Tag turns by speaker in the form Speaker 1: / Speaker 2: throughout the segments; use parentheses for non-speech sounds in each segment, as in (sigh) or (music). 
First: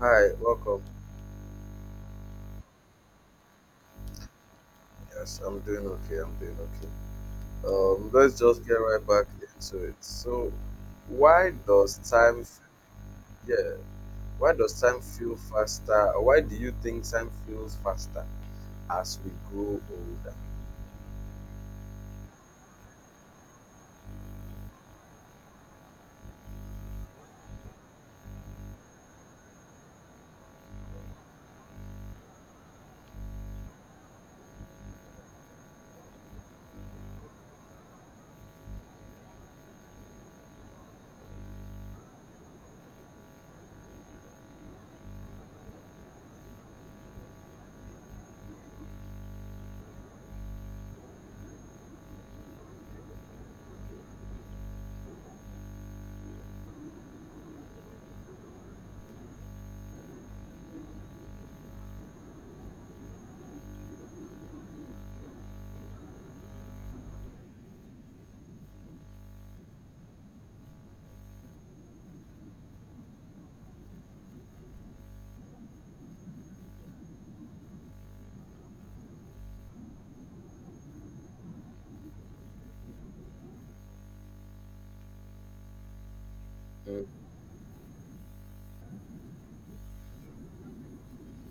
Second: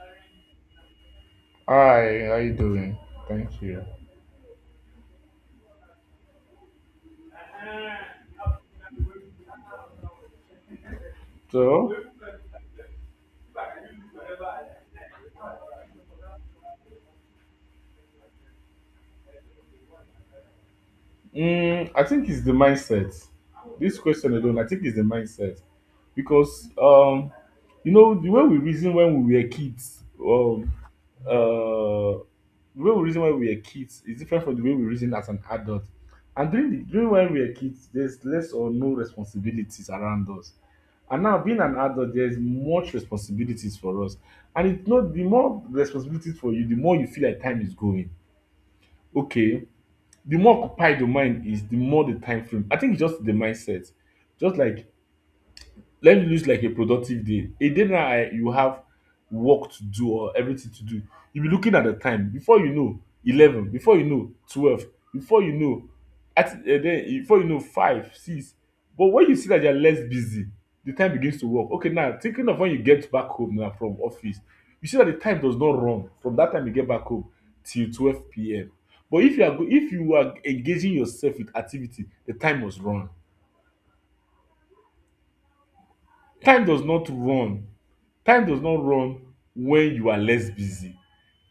Speaker 1: Hi, welcome.
Speaker 2: Hi, how you doing? Thank you.
Speaker 1: Yes, I'm doing okay. I'm doing okay. Let's just get right back into it. Why
Speaker 2: So,
Speaker 1: does time, f- yeah, why does time feel faster? Why do you think time feels faster as we grow older?
Speaker 2: I think it's the mindset. This question alone, I think it's the mindset because you know the way we reason when we were kids, the way we reason when we were kids is different from the way we reason as an adult. And during when we were kids, there's less or no responsibilities around us. And now being an adult, there's much responsibilities for us. And it's not the more responsibilities for you, the more you feel like time is going. Okay. The more occupied your mind is, the more the time frame. I think it's just the mindset. Just like let me lose like a productive day. A day now you have work to do or everything to do. You'll be looking at the time before you know 11, before you know 12, before you know at then before you know five, six. But when you see that you are less busy, the time begins to work. Okay, now thinking of when you get back home now from office, you see that the time does not run from that time you get back home till 12 PM. But if you are engaging yourself with activity, the time must run. Time does
Speaker 1: Mm.
Speaker 2: not run. Time does not run when you are less busy.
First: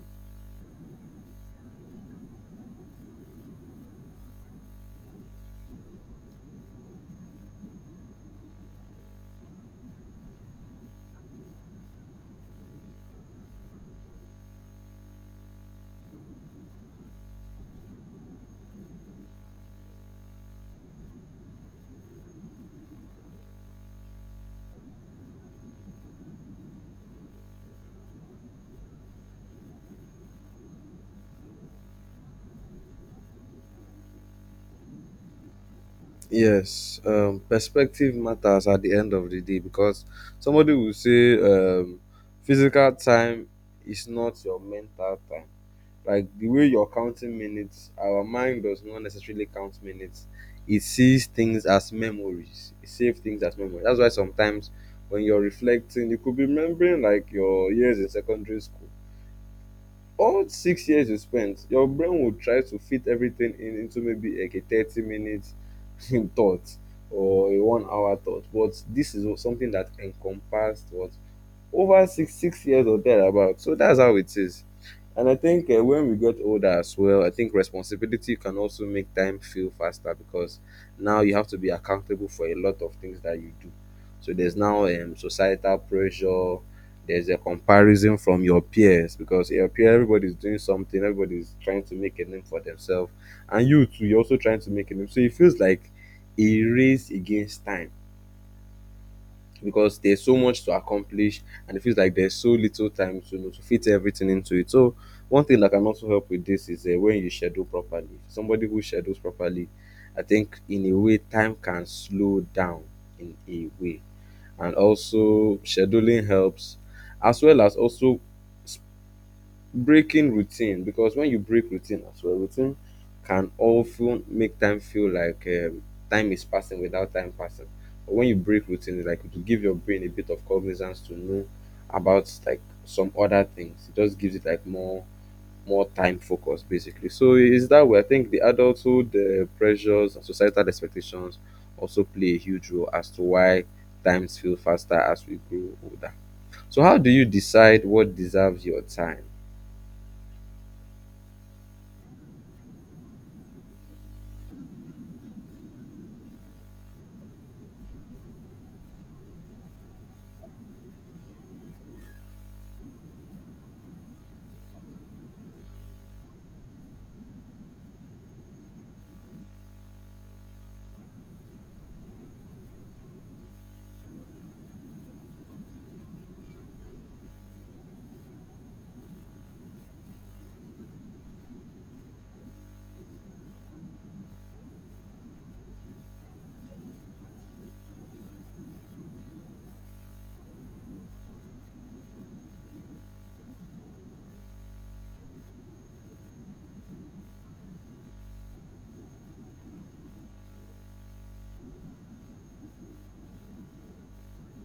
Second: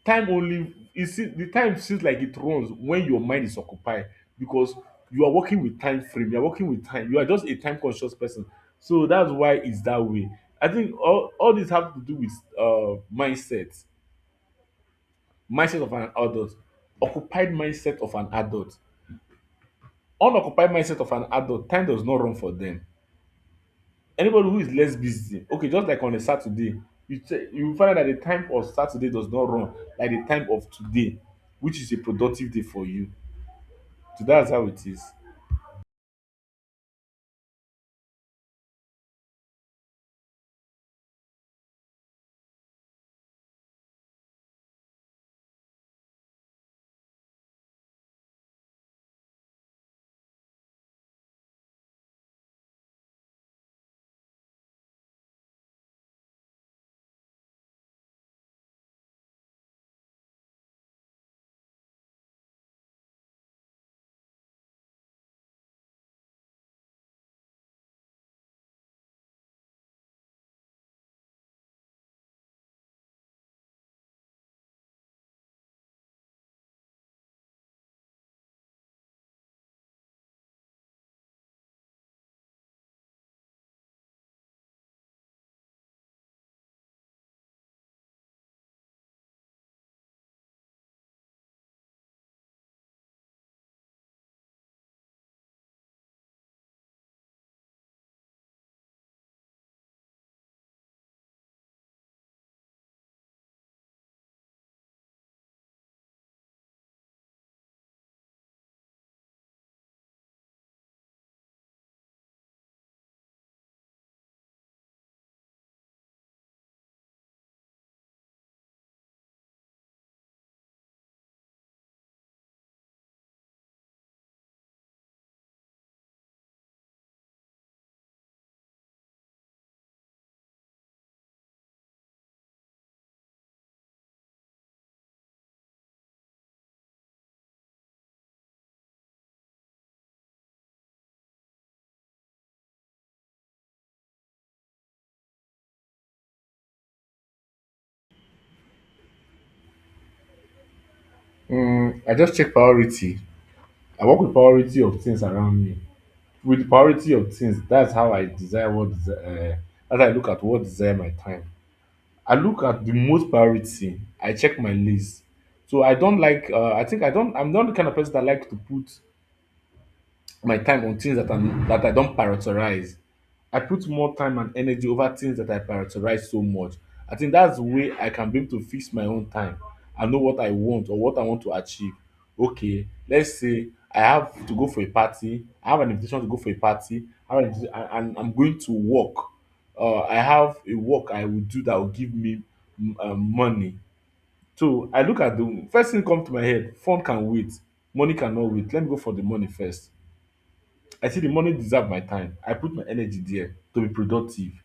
Speaker 2: Time only it see the time seems like it runs when your mind is occupied because you are working with time frame, you are working with time, you are just a time conscious person. So that's why it's that way. I think all this have to do with mindset, mindset of an adult, occupied mindset of an adult, unoccupied mindset of an adult, time does not run for them. Anybody who is less busy, okay, just like on a Saturday, you find out that the time of Saturday does not run like the time of today, which is a productive day for you. So that's how it is.
Speaker 1: Yes, perspective matters at the end of the day because somebody will say, physical time is not your mental time. Like the way you're counting minutes, our mind does not necessarily count minutes. It sees things as memories, it saves things as memories. That's why sometimes when you're reflecting, you could be remembering like your years in secondary school, all 6 years you spent, your brain will try to fit everything in into maybe like a 30 minute (laughs) thought or a one hour thought, but this is something that encompassed what, over six years or thereabout. So that's how it is. And I think when we get older as well, I think responsibility can also make time feel faster because now you have to be accountable for a lot of things that you do. So there's now societal pressure. There's a comparison from your peers, because your peer, everybody's doing something, everybody's trying to make a name for themselves, and you too, you're also trying to make a name. So it feels like a race against time because there's so much to accomplish and it feels like there's so little time to, you know, to fit everything into it. So one thing that can also help with this is, when you schedule properly. Somebody who schedules properly, I think in a way time can slow down in a way, and also scheduling helps, as well as also breaking routine. Because when you break routine as well, routine can often make time feel like, time is passing without time passing. But when you break routine, it's like to give your brain a bit of cognizance to know about like some other things. It just gives it like more time focus, basically. So it's that way. I think the adulthood pressures and societal expectations also play a huge role as to why times feel faster as we grow older. So how do you decide what deserves your time?
Speaker 2: I just check priority. I work with priority of things around me. With the priority of things, that's how I desire what desi- as I look at what desire my time. I look at the most priority. I check my list. So I don't like. I think I don't. I'm not the kind of person that like to put my time on things that I don't prioritize. I put more time and energy over things that I prioritize so much. I think that's the way I can be able to fix my own time. I know what I want or what I want to achieve. Okay, let's say I have to go for a party. I have an invitation to go for a party. I have an invitation, and I'm going to work. I have a work I will do that will give me money. So I look at the first thing come to my head. Fun can wait. Money cannot wait. Let me go for the money first. I see the money deserve my time. I put my energy there to be productive.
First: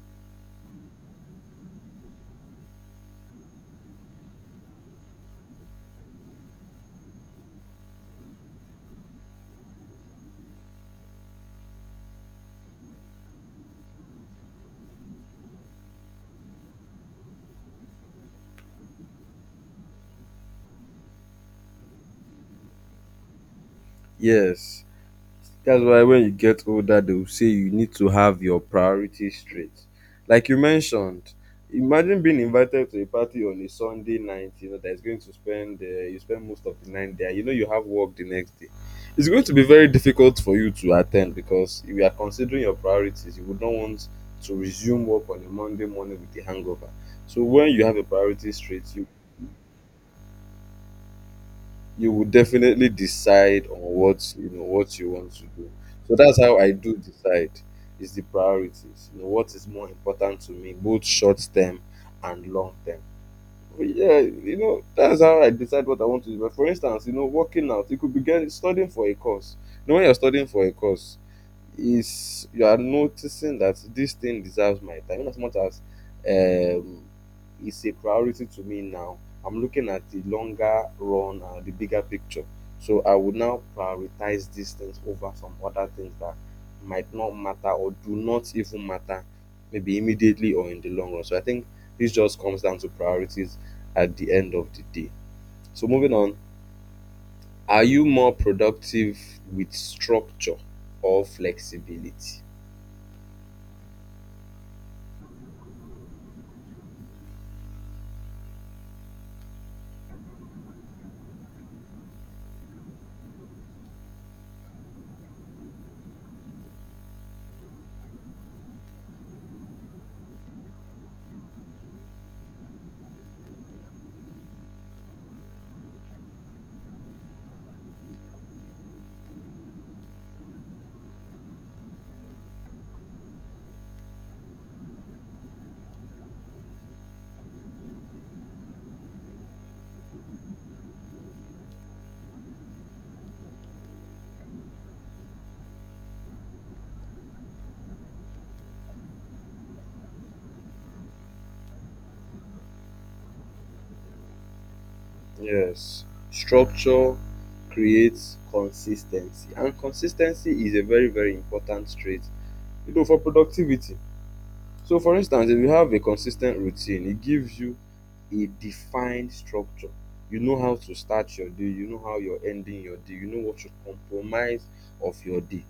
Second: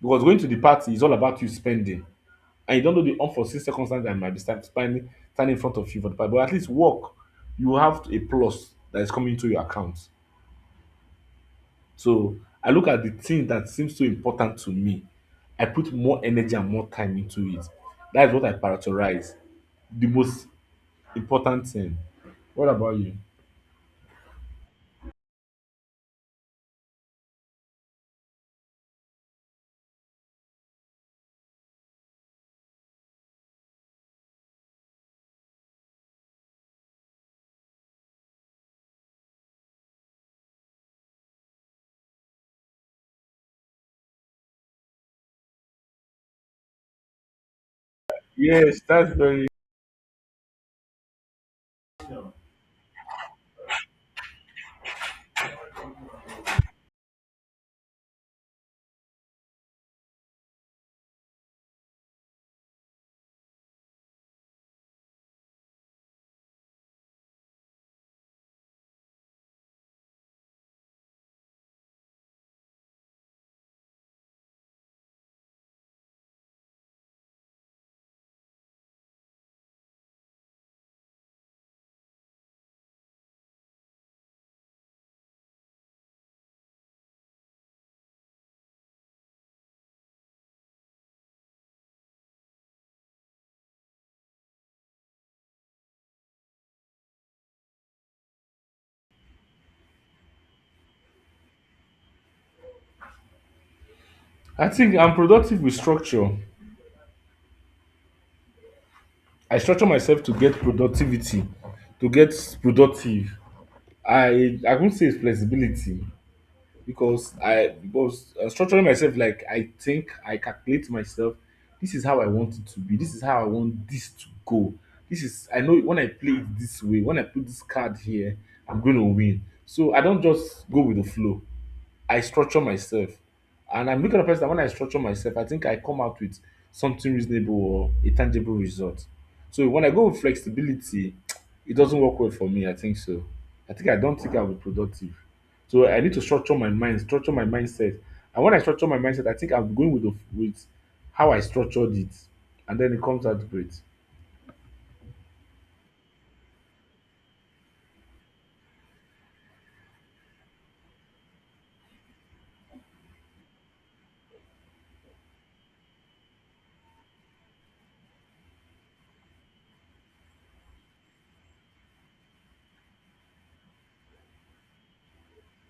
Speaker 2: Because going to the party is all about you spending. And you don't know the unforeseen circumstance that might be standing in front of you for the party. But at least work, you have a plus that is coming into your account. So I look at the thing that seems so important to me. I put more energy and more time into it. That is what I prioritize. The most important thing. What about you?
Speaker 1: Yes, that's why when you get older, they will say you need to have your priorities straight. Like you mentioned, imagine being invited to a party on a Sunday night, you know, that's going to spend, you spend most of the night there. You know, you have work the next day. It's going to be very difficult for you to attend because you are considering your priorities. You would not want to resume work on a Monday morning with a hangover. So when you have a priority
Speaker 2: Yes,
Speaker 1: straight, you
Speaker 2: that's very.
Speaker 1: you will definitely decide on what, you know, what you want to do. So that's how I do decide, is the priorities, you know, what is more important to me, both short term and long term. But yeah, you know, that's how I decide what I want to do. But for instance, you know, working out, you could begin studying for a course. You know, when you're studying for a course, is you are noticing that this thing deserves my time. In as much as um, it's a priority to me now, I'm looking at the longer run and the bigger picture. So I would now prioritize these things over some other things that might not matter or do not even matter, maybe immediately or in the long run. So I think this just comes down to priorities at the end of the day. So moving on, are you more productive with structure or flexibility?
Speaker 2: I think I'm productive with structure. I structure myself to get productivity, to get productive. I won't say it's flexibility because structuring myself like I think I calculate myself. This is how I want it to be. This is how I want this to go. This is I know when I play it this way. When I put this card here, I'm going to win. So I don't just go with the flow. I structure myself. And I'm looking at a person that when I structure myself, I think I come out with something reasonable or a tangible result. So when I go with flexibility, (tsk) it doesn't work well for me. I think so. I think I don't think I'll be productive. So I need to structure my mind, structure my mindset. And when I structure my mindset, I think I'm going with how I structured it. And then it comes out great.
Speaker 1: Yes, structure creates consistency, and consistency is a very very important trait, you know, for productivity. So, for instance, if you have a consistent routine, it gives you a defined structure. You know how to start your day, you know how you're ending your day, you know what to compromise of your day.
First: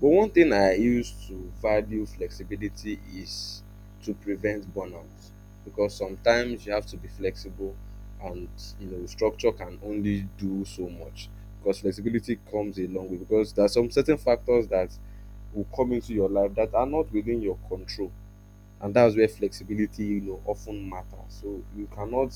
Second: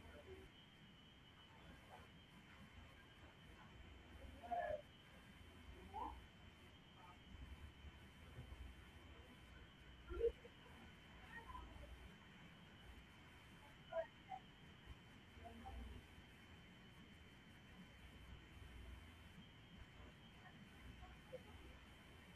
Speaker 1: But one thing I use to value flexibility is to prevent burnout, because sometimes you have to be flexible and you know structure can only do so much. Because flexibility comes a long way, because there are some certain factors that will come into your life that are not within your control, and that's where flexibility, you know, often matters. So you cannot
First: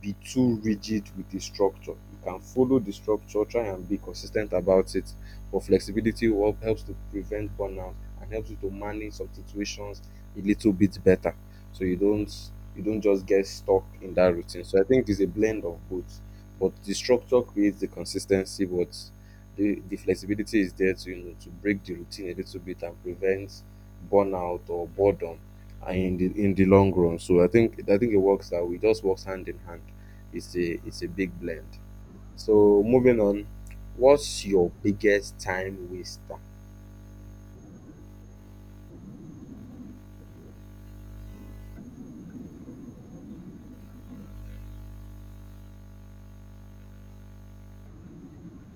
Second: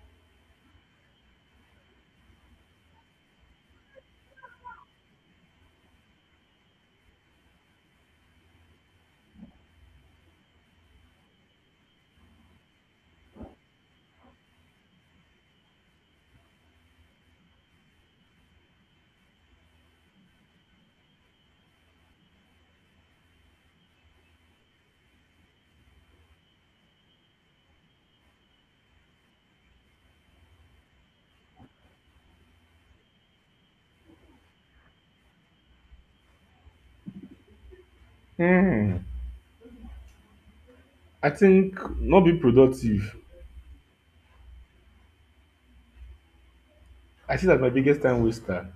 Speaker 1: be too rigid with the structure. You can follow the structure, try and be consistent about it, but flexibility will helps to prevent burnout and helps you to manage some situations a little bit better. So you don't just get stuck in that routine. So I think it's a blend of both. But the structure creates the consistency, but the flexibility is there to, you know, to break the routine a little bit and prevent burnout or boredom in the long run. So I think it works, that we just works hand in hand. It's a big blend. So moving on, what's your biggest time waster?
Speaker 2: Hmm. I think not being productive. I see that my biggest time waster,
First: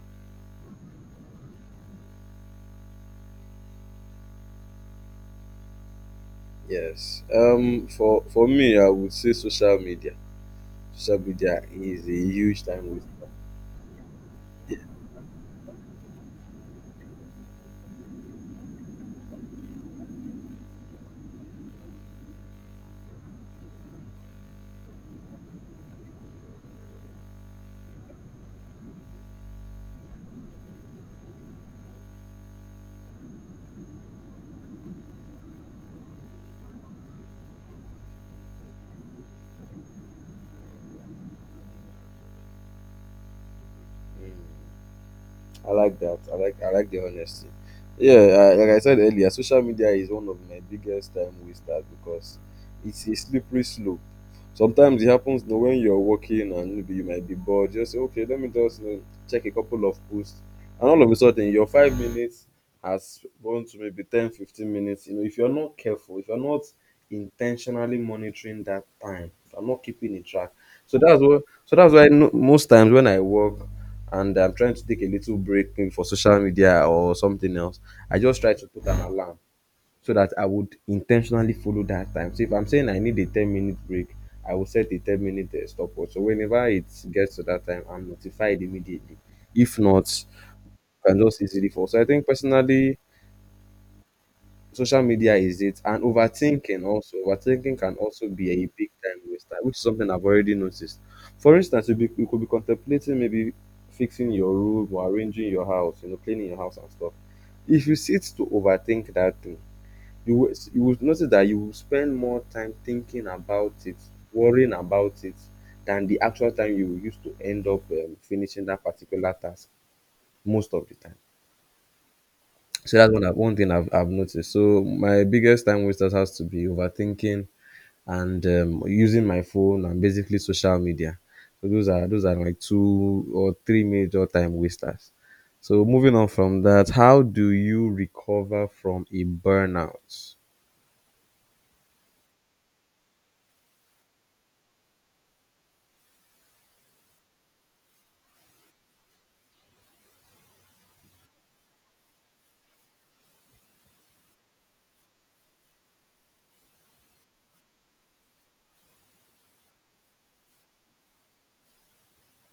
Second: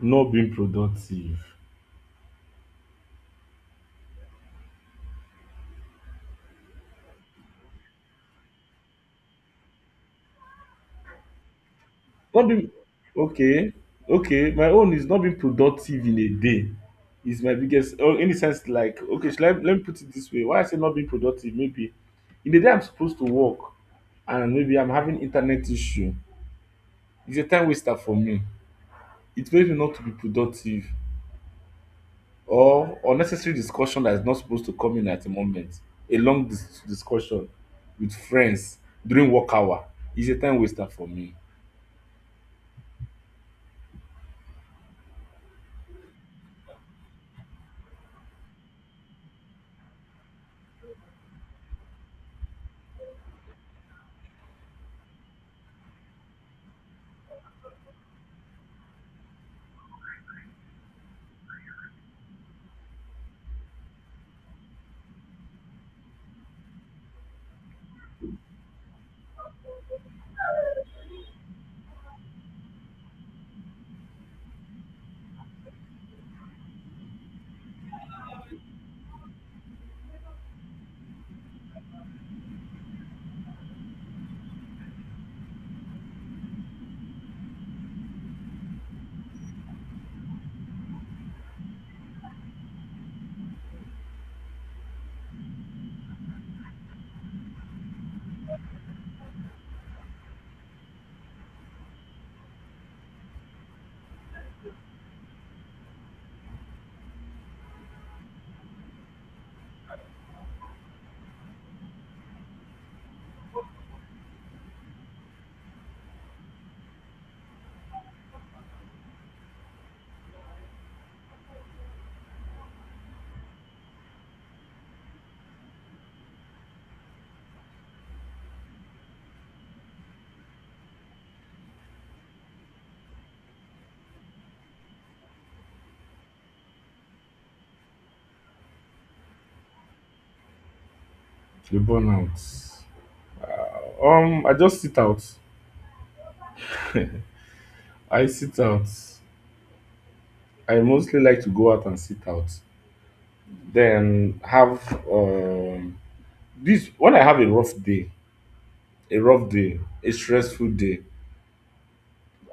Speaker 2: not being productive.
Speaker 1: Yes. For me, I would say social media. Social media is a
Speaker 2: Not
Speaker 1: huge
Speaker 2: being
Speaker 1: time waster.
Speaker 2: okay, okay. My own is not being productive in a day is my biggest or in the sense like okay, let me put it this way. Why I say not being productive, maybe in the day I'm supposed to work and maybe I'm having internet issue. It's a time waster for me. It makes me not to be productive or unnecessary discussion that is not supposed to come in at the moment. A long discussion with friends during work hour is a time waster for me.
Speaker 1: Yeah. Mm. I like that. I like the honesty. Yeah, I, like I said earlier, social media is one of my biggest time wasters because it's a slippery slope. Sometimes it happens, you know, when you're working and maybe you might be bored. Just say, okay, let me just, you know, check a couple of posts, and all of a sudden your 5 minutes has gone to maybe 10, 15 minutes. You know, if you're not careful, if you're not intentionally monitoring that time, if I'm not keeping a track. So that's what. So that's why no, most times when I work, and I'm trying to take a little break maybe for social media or something else, I just try to put an alarm so that I would intentionally follow that time. So if I'm saying I need a 10-minute break, I will set a 10 minute stopwatch. So whenever it gets to that time, I'm notified immediately. If not, I can just easily fall. So I think personally, social media is it, and overthinking also. Overthinking can also be a big time waster, which is something I've already noticed. For instance, you could be contemplating maybe fixing your room or arranging your house, you know, cleaning your house and stuff. If you sit to overthink that thing, you will notice that you will spend more time thinking about it, worrying about it, than the actual time you will use to end up finishing that particular task most of the time. So that's one thing I've noticed. So my biggest time wasters has to be overthinking and using my phone and basically social media. So those are like 2 or 3 major time wasters. So moving on from that, how do you recover from a burnout?
Speaker 2: The burnout. I just sit out. I sit out. I mostly like to go out and sit out. Then have this when I have a rough day, a stressful day.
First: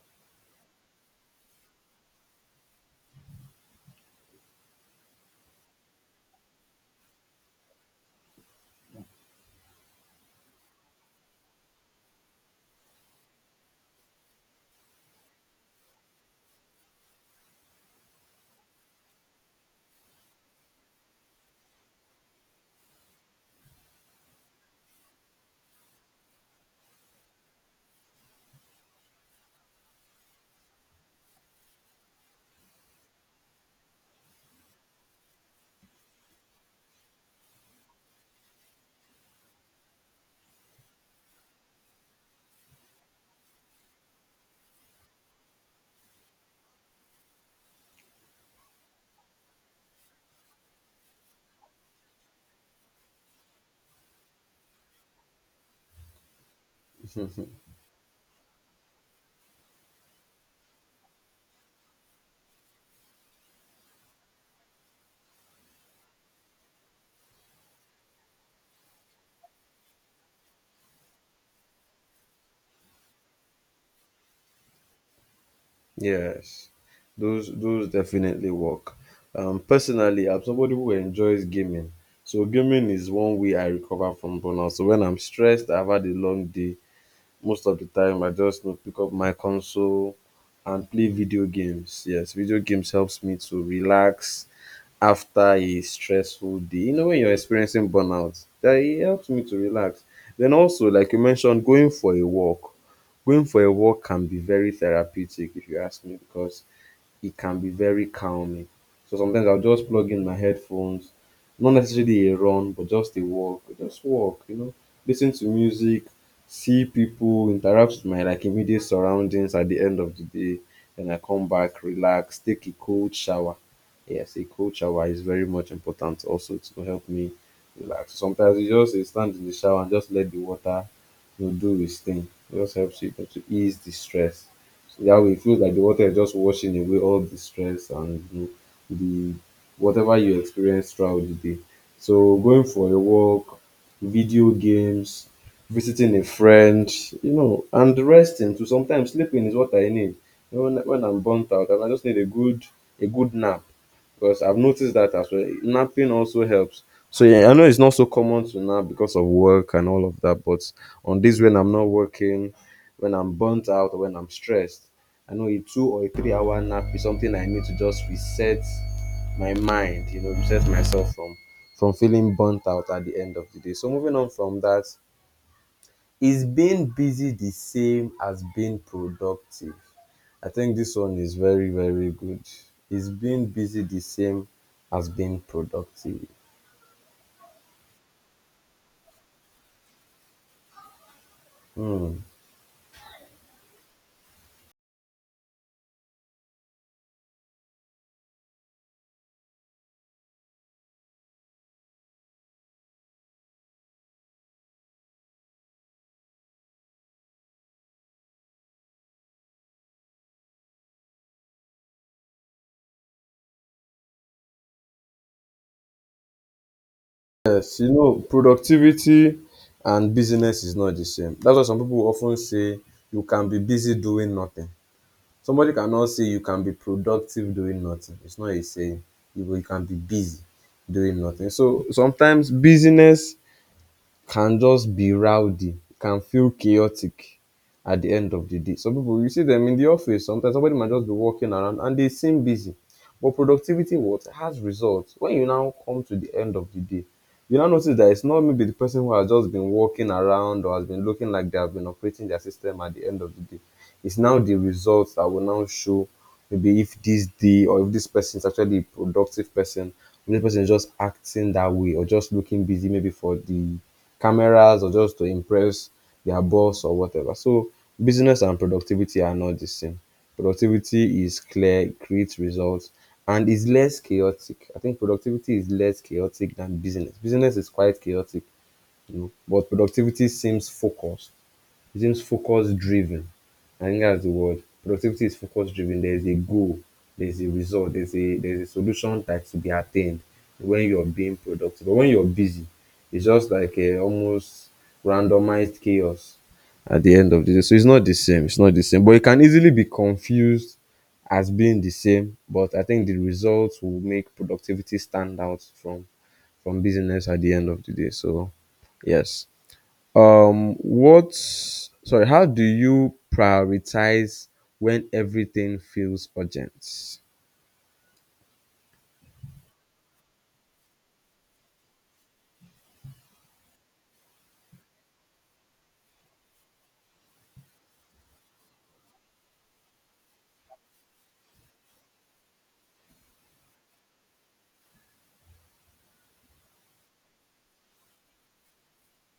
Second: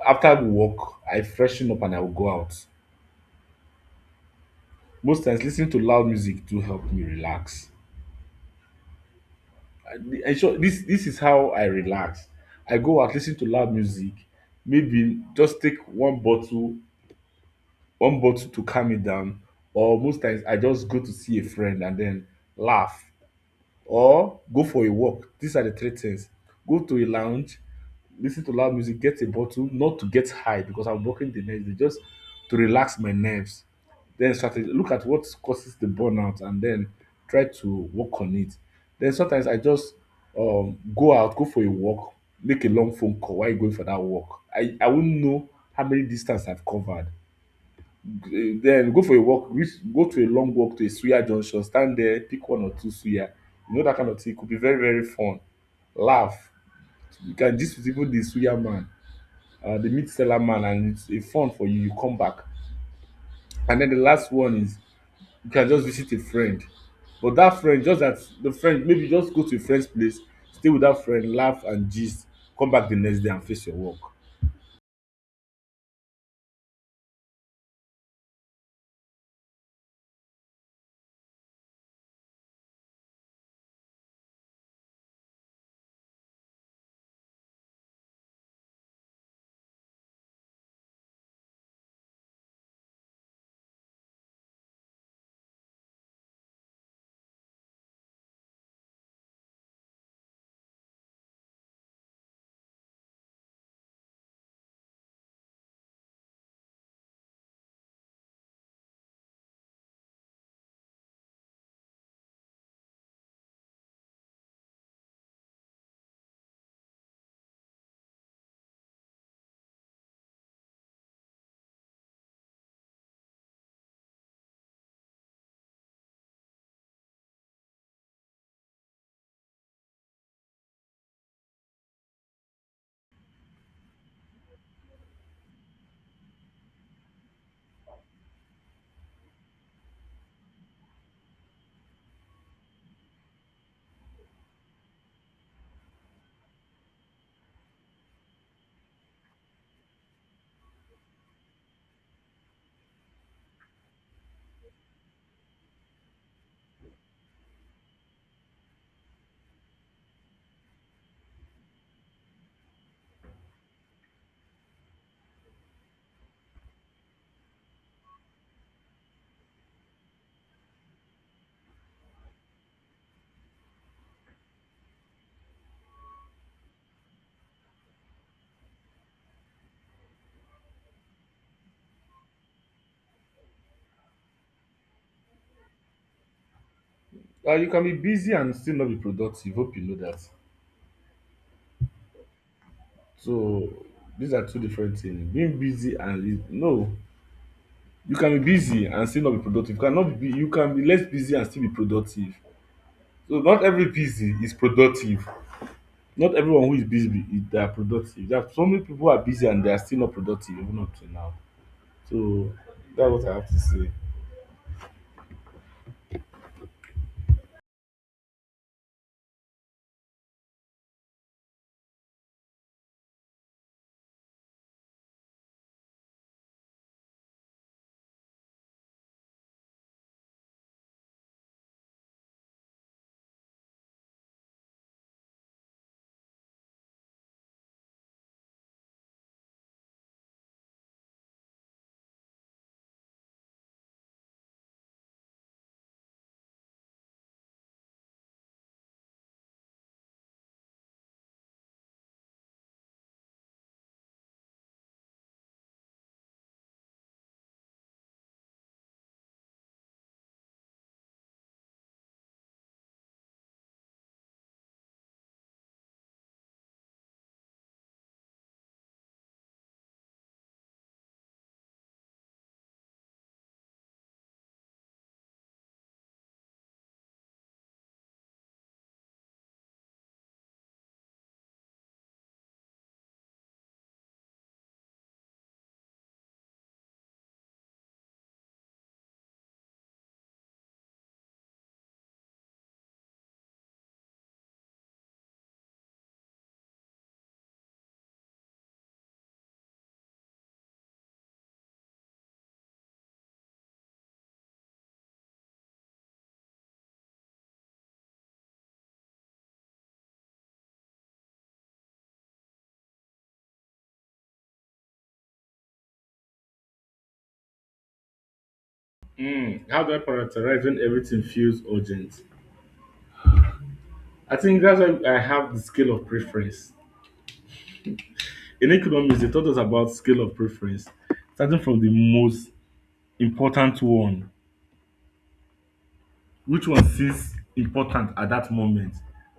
Speaker 2: After I work, I freshen up and I will go out. Most times, listening to loud music to help me relax. I, I sure this is how I relax. I go out, listen to loud music. Maybe just take one bottle to calm me down. Or most times, I just go to see a friend and then laugh or go for a walk. These are the three things. Go to a lounge, listen to loud music, get a bottle, not to get high because I'm working the next day, just to relax my nerves. Then strategy, look at what causes the burnout and then try to work on it. Then sometimes I just go out, go for a walk, make a long phone call while you're going for that walk. I wouldn't know how many distance I've covered. Then go for a walk, reach, go to a long walk to a suya junction, stand there, pick one or two suya. You know that kind of thing. It could be very, very fun. Laugh. You can gist with even the suya man, the meat seller man, and it's a fun for you. You come back. And then the last one is you can just visit a friend. But that friend, just that the friend, maybe just go to a friend's place, stay with that friend, laugh and gist, come back the next day and face your work.
Speaker 1: Yes, those definitely work. Personally, I'm somebody who enjoys gaming. So gaming is one way I recover from burnout. So when I'm stressed, I've had a long day. Most of the time I just, you know, pick up my console and play video games. Yes, video games helps me to relax after a stressful day, you know, when you're experiencing burnout. That it helps me to relax. Then also, like you mentioned, going for a walk, going for a walk can be very therapeutic if you ask me, because it can be very calming. So sometimes I'll just plug in my headphones, not necessarily a run, but just a walk, just walk, you know, listen to music, see people, interact with my like immediate surroundings at the end of the day. Then I come back, relax, take a cold shower. Yes, a cold shower is very much important also to help me relax. Sometimes you just stand in the shower and just let the water, you know, do its thing. It just helps you to ease the stress. So that way it feels like the water is just washing away all the stress and, you know, the whatever you experience throughout the day. So going for a walk, video games, visiting a friend, you know, and resting to sometimes sleeping is what I need. You know, when I'm burnt out and I just need a good nap, because I've noticed that as well. Napping also helps. So yeah, I know it's not so common to nap because of work and all of that, but on days when I'm not working, when I'm burnt out or when I'm stressed, I know a 2 or a 3 hour nap is something I need to just reset my mind, you know, reset myself from feeling burnt out at the end of the day. So moving on from that, is being busy the same as being productive? I think this one is very, very good. Is being busy the same as being productive?
Speaker 2: You can be busy and still not be productive. Hope you know that.
Speaker 1: Hmm.
Speaker 2: So these are two different things. Being busy and no, you can be busy and still not be productive. You cannot be you can be less busy and still be productive. So not every busy is productive. Not everyone who is busy they are productive. There are so many people who are busy and they are still not productive even up to now. So that's what I have to say.
Speaker 1: Yes, you know, productivity and busyness is not the same. That's why some people often say you can be busy doing nothing. Somebody cannot say you can be productive doing nothing. It's not a saying. You can be busy doing nothing. So sometimes busyness can just be rowdy, can feel chaotic at the end of the day. Some people, you see them in the office, sometimes somebody might just be walking around and they seem busy. But productivity what has results. When you now come to the end of the day, you now notice that it's not maybe the person who has just been walking around or has been looking like they have been operating their system at the end of the day. It's now the results that will now show maybe if this day or if this person is actually a productive person, this person is just acting that way or just looking busy, maybe for the cameras or just to impress their boss or whatever. So business and productivity are not the same. Productivity is clear, it creates results, and is less chaotic. I think productivity is less chaotic than business. Business is quite chaotic, but productivity seems focused, it seems focus driven. I think that's the word. Productivity is focus driven. There's a goal, there's a result, there's a solution that to be attained when you're being productive. But when you're busy, it's just like a almost randomized chaos at the end of the day. So it's not the same. It's not the same. But it can easily be confused as being the same. But I think the results will make productivity stand out from business at the end of the day. So yes. What sorry, how do you prioritize when everything feels urgent?
Speaker 2: How do I prioritize when everything feels urgent? I think that's why I have the scale of preference. In economics, they taught us about scale of preference, starting from the most important one. Which one seems important at that moment?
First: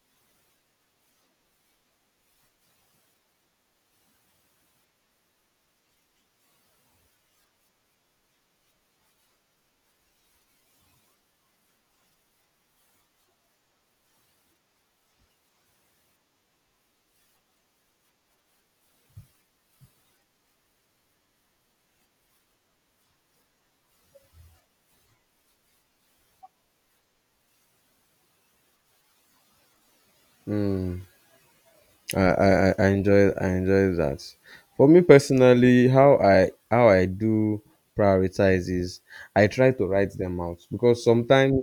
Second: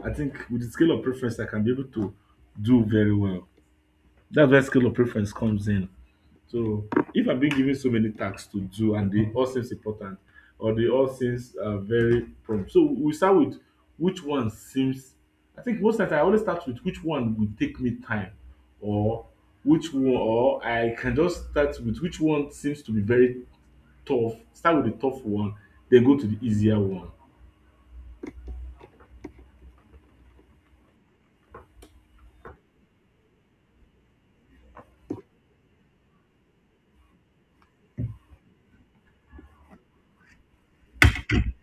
Speaker 2: I think with the scale of preference, I can be able to do very well. That's where scale of preference comes in. So if I've been given so many tasks to do and they all seems important or they all seems very prompt. So we start with which one seems I think most times I always start with which one will take me time or which one or I can just start with which one seems to be very tough, start with the tough one, then go to the easier one.
Speaker 1: I enjoy that. For me personally, how I do prioritize is I try to write them out because sometimes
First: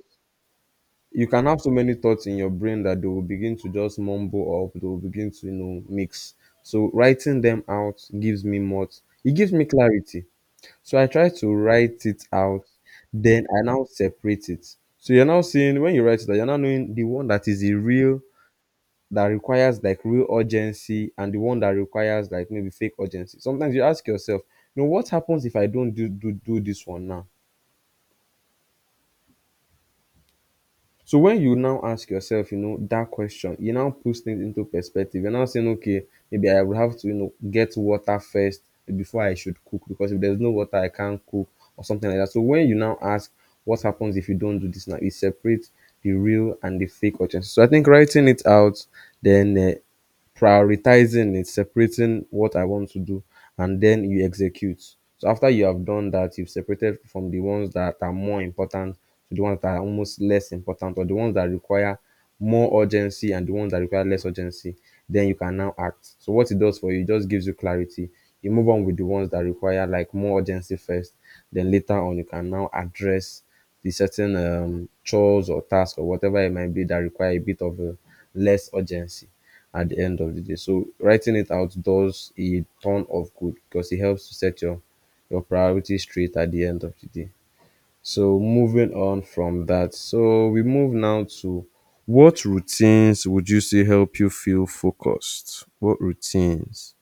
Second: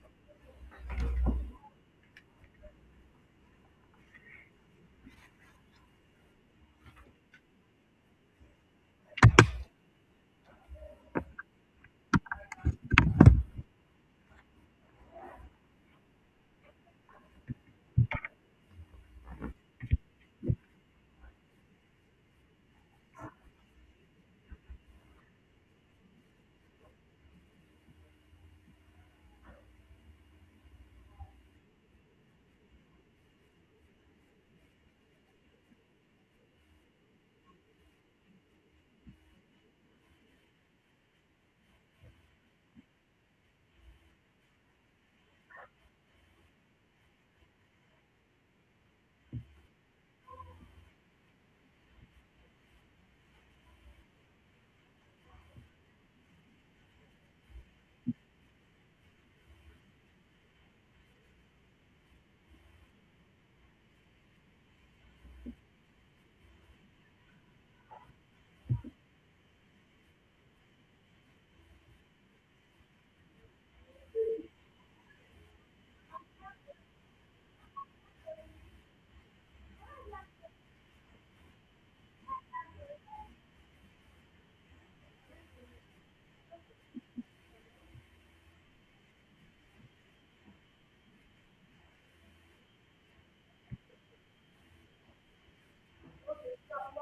Speaker 1: you can have so many thoughts in your brain that they will begin to just mumble up, they will begin to mix. So writing them out gives me more it gives me clarity. So I try to write it out, then I now separate it. So you're now seeing when you write it out, you're now knowing the one that is the real that requires like real urgency and the one that requires like maybe fake urgency. Sometimes you ask yourself, what happens if I don't do this one now? So when you now ask yourself, that question, you now puts things into perspective. You're now saying, okay, maybe I would have to, get water first before I should cook because if there's no water, I can't cook or something like that. So when you now ask, what happens if you don't do this now? It separates the real and the fake urgency. So I think writing it out, then prioritizing is separating what I want to do, and then you execute. So after you have done that, you've separated from the ones that are more important to the ones that are almost less important or the ones that require more urgency and the ones that require less urgency. Then you can now act. So what it does for you, it just gives you clarity. You move on with the ones that require like more urgency first. Then later on, you can now address the certain chores or tasks or whatever it might be that require a bit of less urgency at the end of the day. So writing it out does a ton of good because it helps to set your priorities straight at the end of the day. So moving on from that, so we move now to what routines would you say help you feel focused? What routines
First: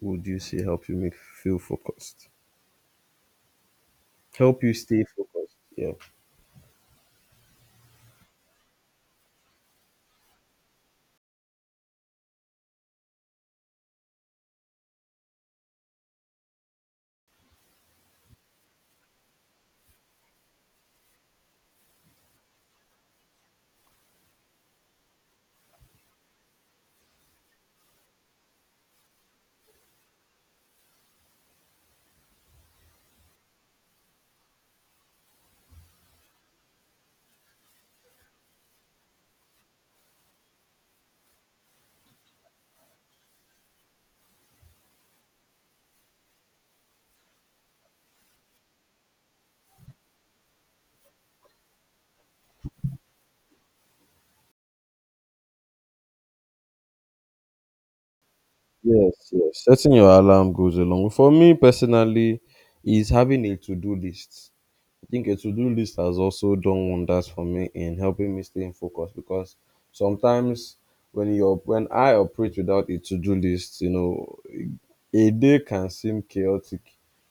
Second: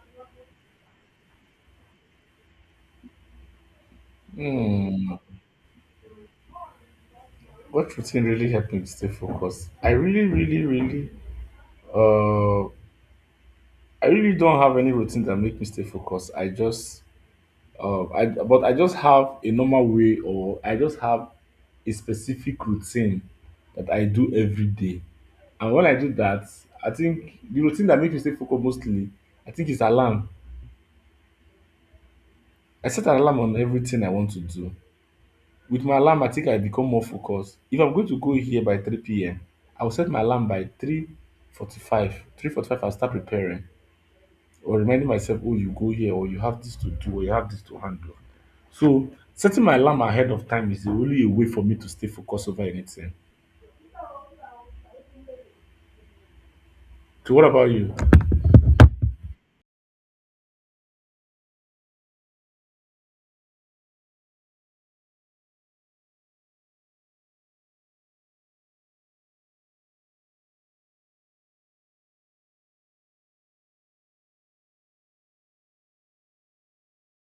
Speaker 1: would you say help you make feel focused? Help you stay
Speaker 2: Hmm.
Speaker 1: focused. Yeah.
Speaker 2: What routine really helped me to stay focused? I really, really, really, uh, I really don't have any routine that make me stay focused. I just have a normal way, or I just have a specific routine that I do every day. And when I do that, I think the routine that makes me stay focused mostly, I think is alarm. I set an alarm on everything I want to do. With my alarm I think I become more focused. If I'm going to go here by 3 p.m., I will set my alarm by 345 and start preparing or reminding myself, oh you go here or you have this to do or you have this to handle. So setting my alarm ahead of time is the only way for me to stay focused over anything. So what about you?
Speaker 1: Yes, yes. Setting your alarm goes along. For me personally, is having a to-do list. I think a to-do list has also done wonders for me in helping me stay in focus because sometimes when I operate without a to-do list, a day can seem chaotic,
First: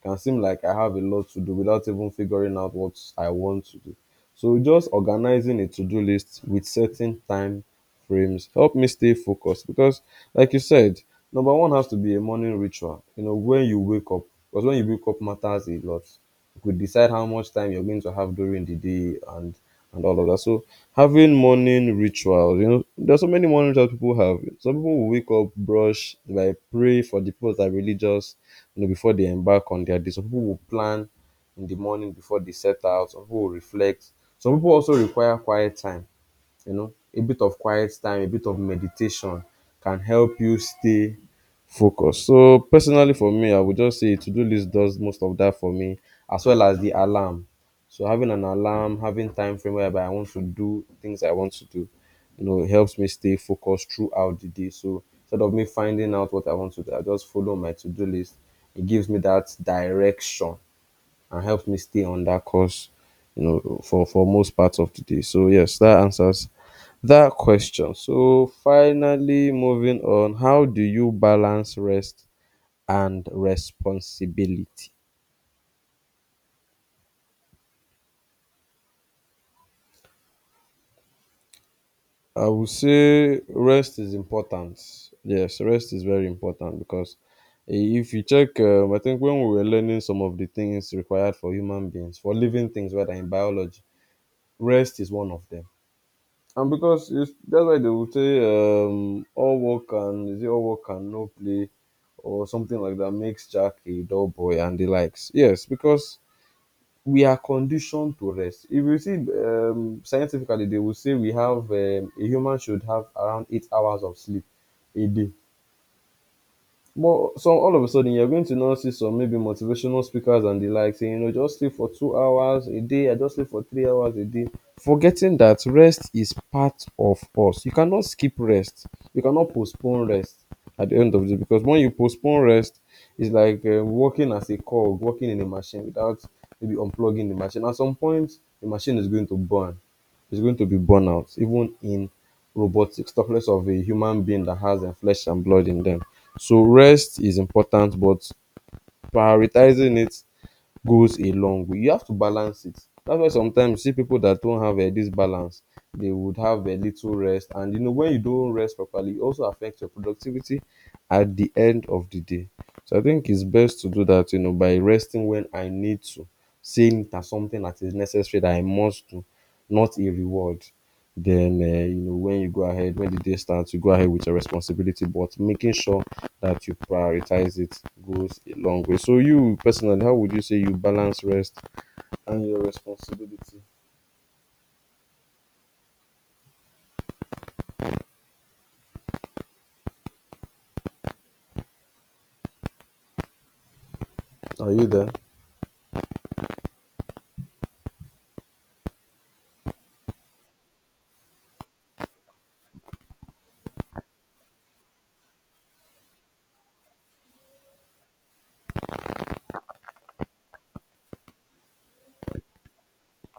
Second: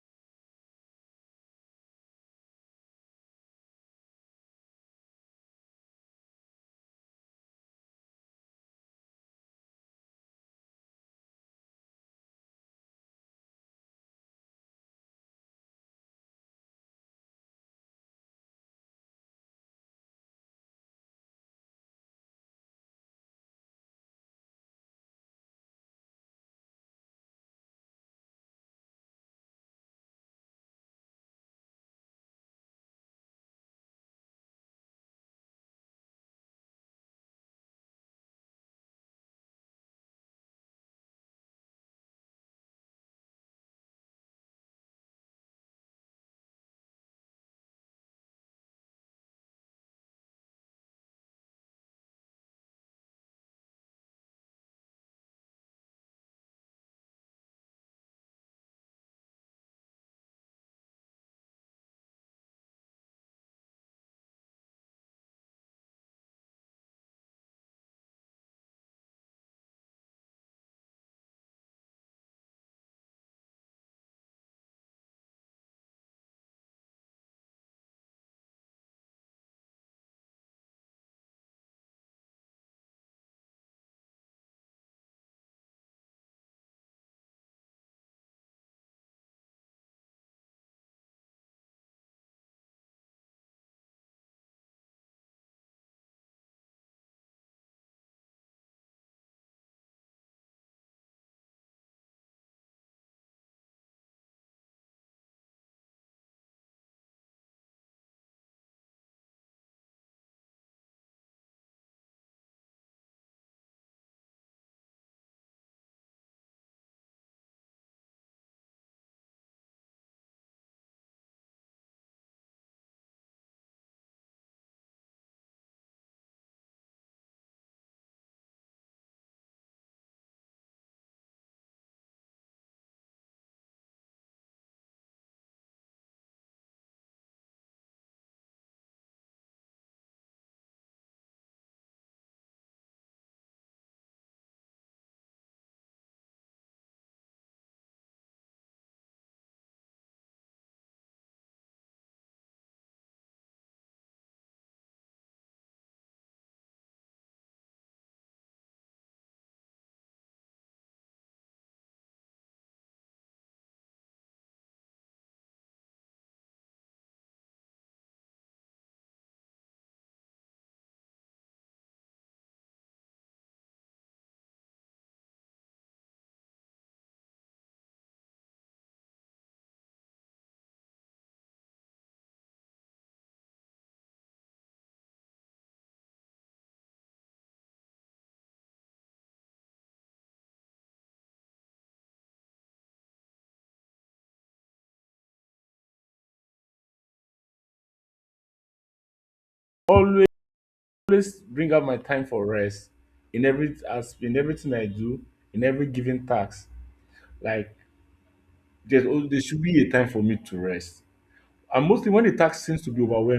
Speaker 1: can seem like I have a lot to do without even figuring out what I want to do. So just organizing a to-do list with certain time frames help me stay focused because like you said, number one has to be a morning ritual. You know, when you wake up, because when you wake up matters a lot, you could decide how much time you're going to have during the day, and all of that. So having morning rituals, there's so many morning rituals people have. Some people will wake up, brush, like pray for the people that are religious, before they embark on their day. Some people will plan in the morning before they set out. Some people will reflect. Some people also require quiet time, a bit of quiet time, a bit of meditation can help you stay focused. So personally for me, I would just say to-do list does most of that for me, as well as the alarm. So having an alarm, having time frame whereby I want to do things I want to do, it helps me stay focused throughout the day. So instead of me finding out what I want to do, I just follow my to-do list. It gives me that direction and helped me stay on that course, for most parts of the day. So yes, that answers that question. So finally, moving on, how do you balance rest and responsibility? I would say rest is important. Yes, rest is very important because if you check, I think when we were learning some of the things required for human beings, for living things, whether in biology, rest is one of them. And that's why they will say all work and is it all work and no play or something like that makes Jack a dull boy and the likes. Yes, because we are conditioned to rest. If you see scientifically, they will say we have a human should have around 8 hours of sleep a day. But some all of a sudden you're going to now see some maybe motivational speakers and the like saying, just sleep for 2 hours a day, I just sleep for 3 hours a day. Forgetting that rest is part of us. You cannot skip rest. You cannot postpone rest at the end of the day because when you postpone rest, it's like working as a cog, working in a machine without maybe unplugging the machine. At some point, the machine is going to burn. It's going to be burnout, even in robotics, talking less of a human being that has their flesh and blood in them. So rest is important, but prioritizing it goes a long way. You have to balance it. That's why sometimes you see people that don't have this balance, they would have a little rest. And when you don't rest properly, it also affects your productivity at the end of the day. So I think it's best to do that, by resting when I need to, seeing it as something that is necessary that I must do, not a reward. Then when the day starts, you go ahead with your responsibility, but making sure that you prioritize it goes a long way. So you personally, how would you say you balance rest and your responsibility? Are you there?
Speaker 2: Always always bring out my time for rest in everything I do, in every given task. Like there should be a time for me to rest, and mostly when the task seems to be overwhelming.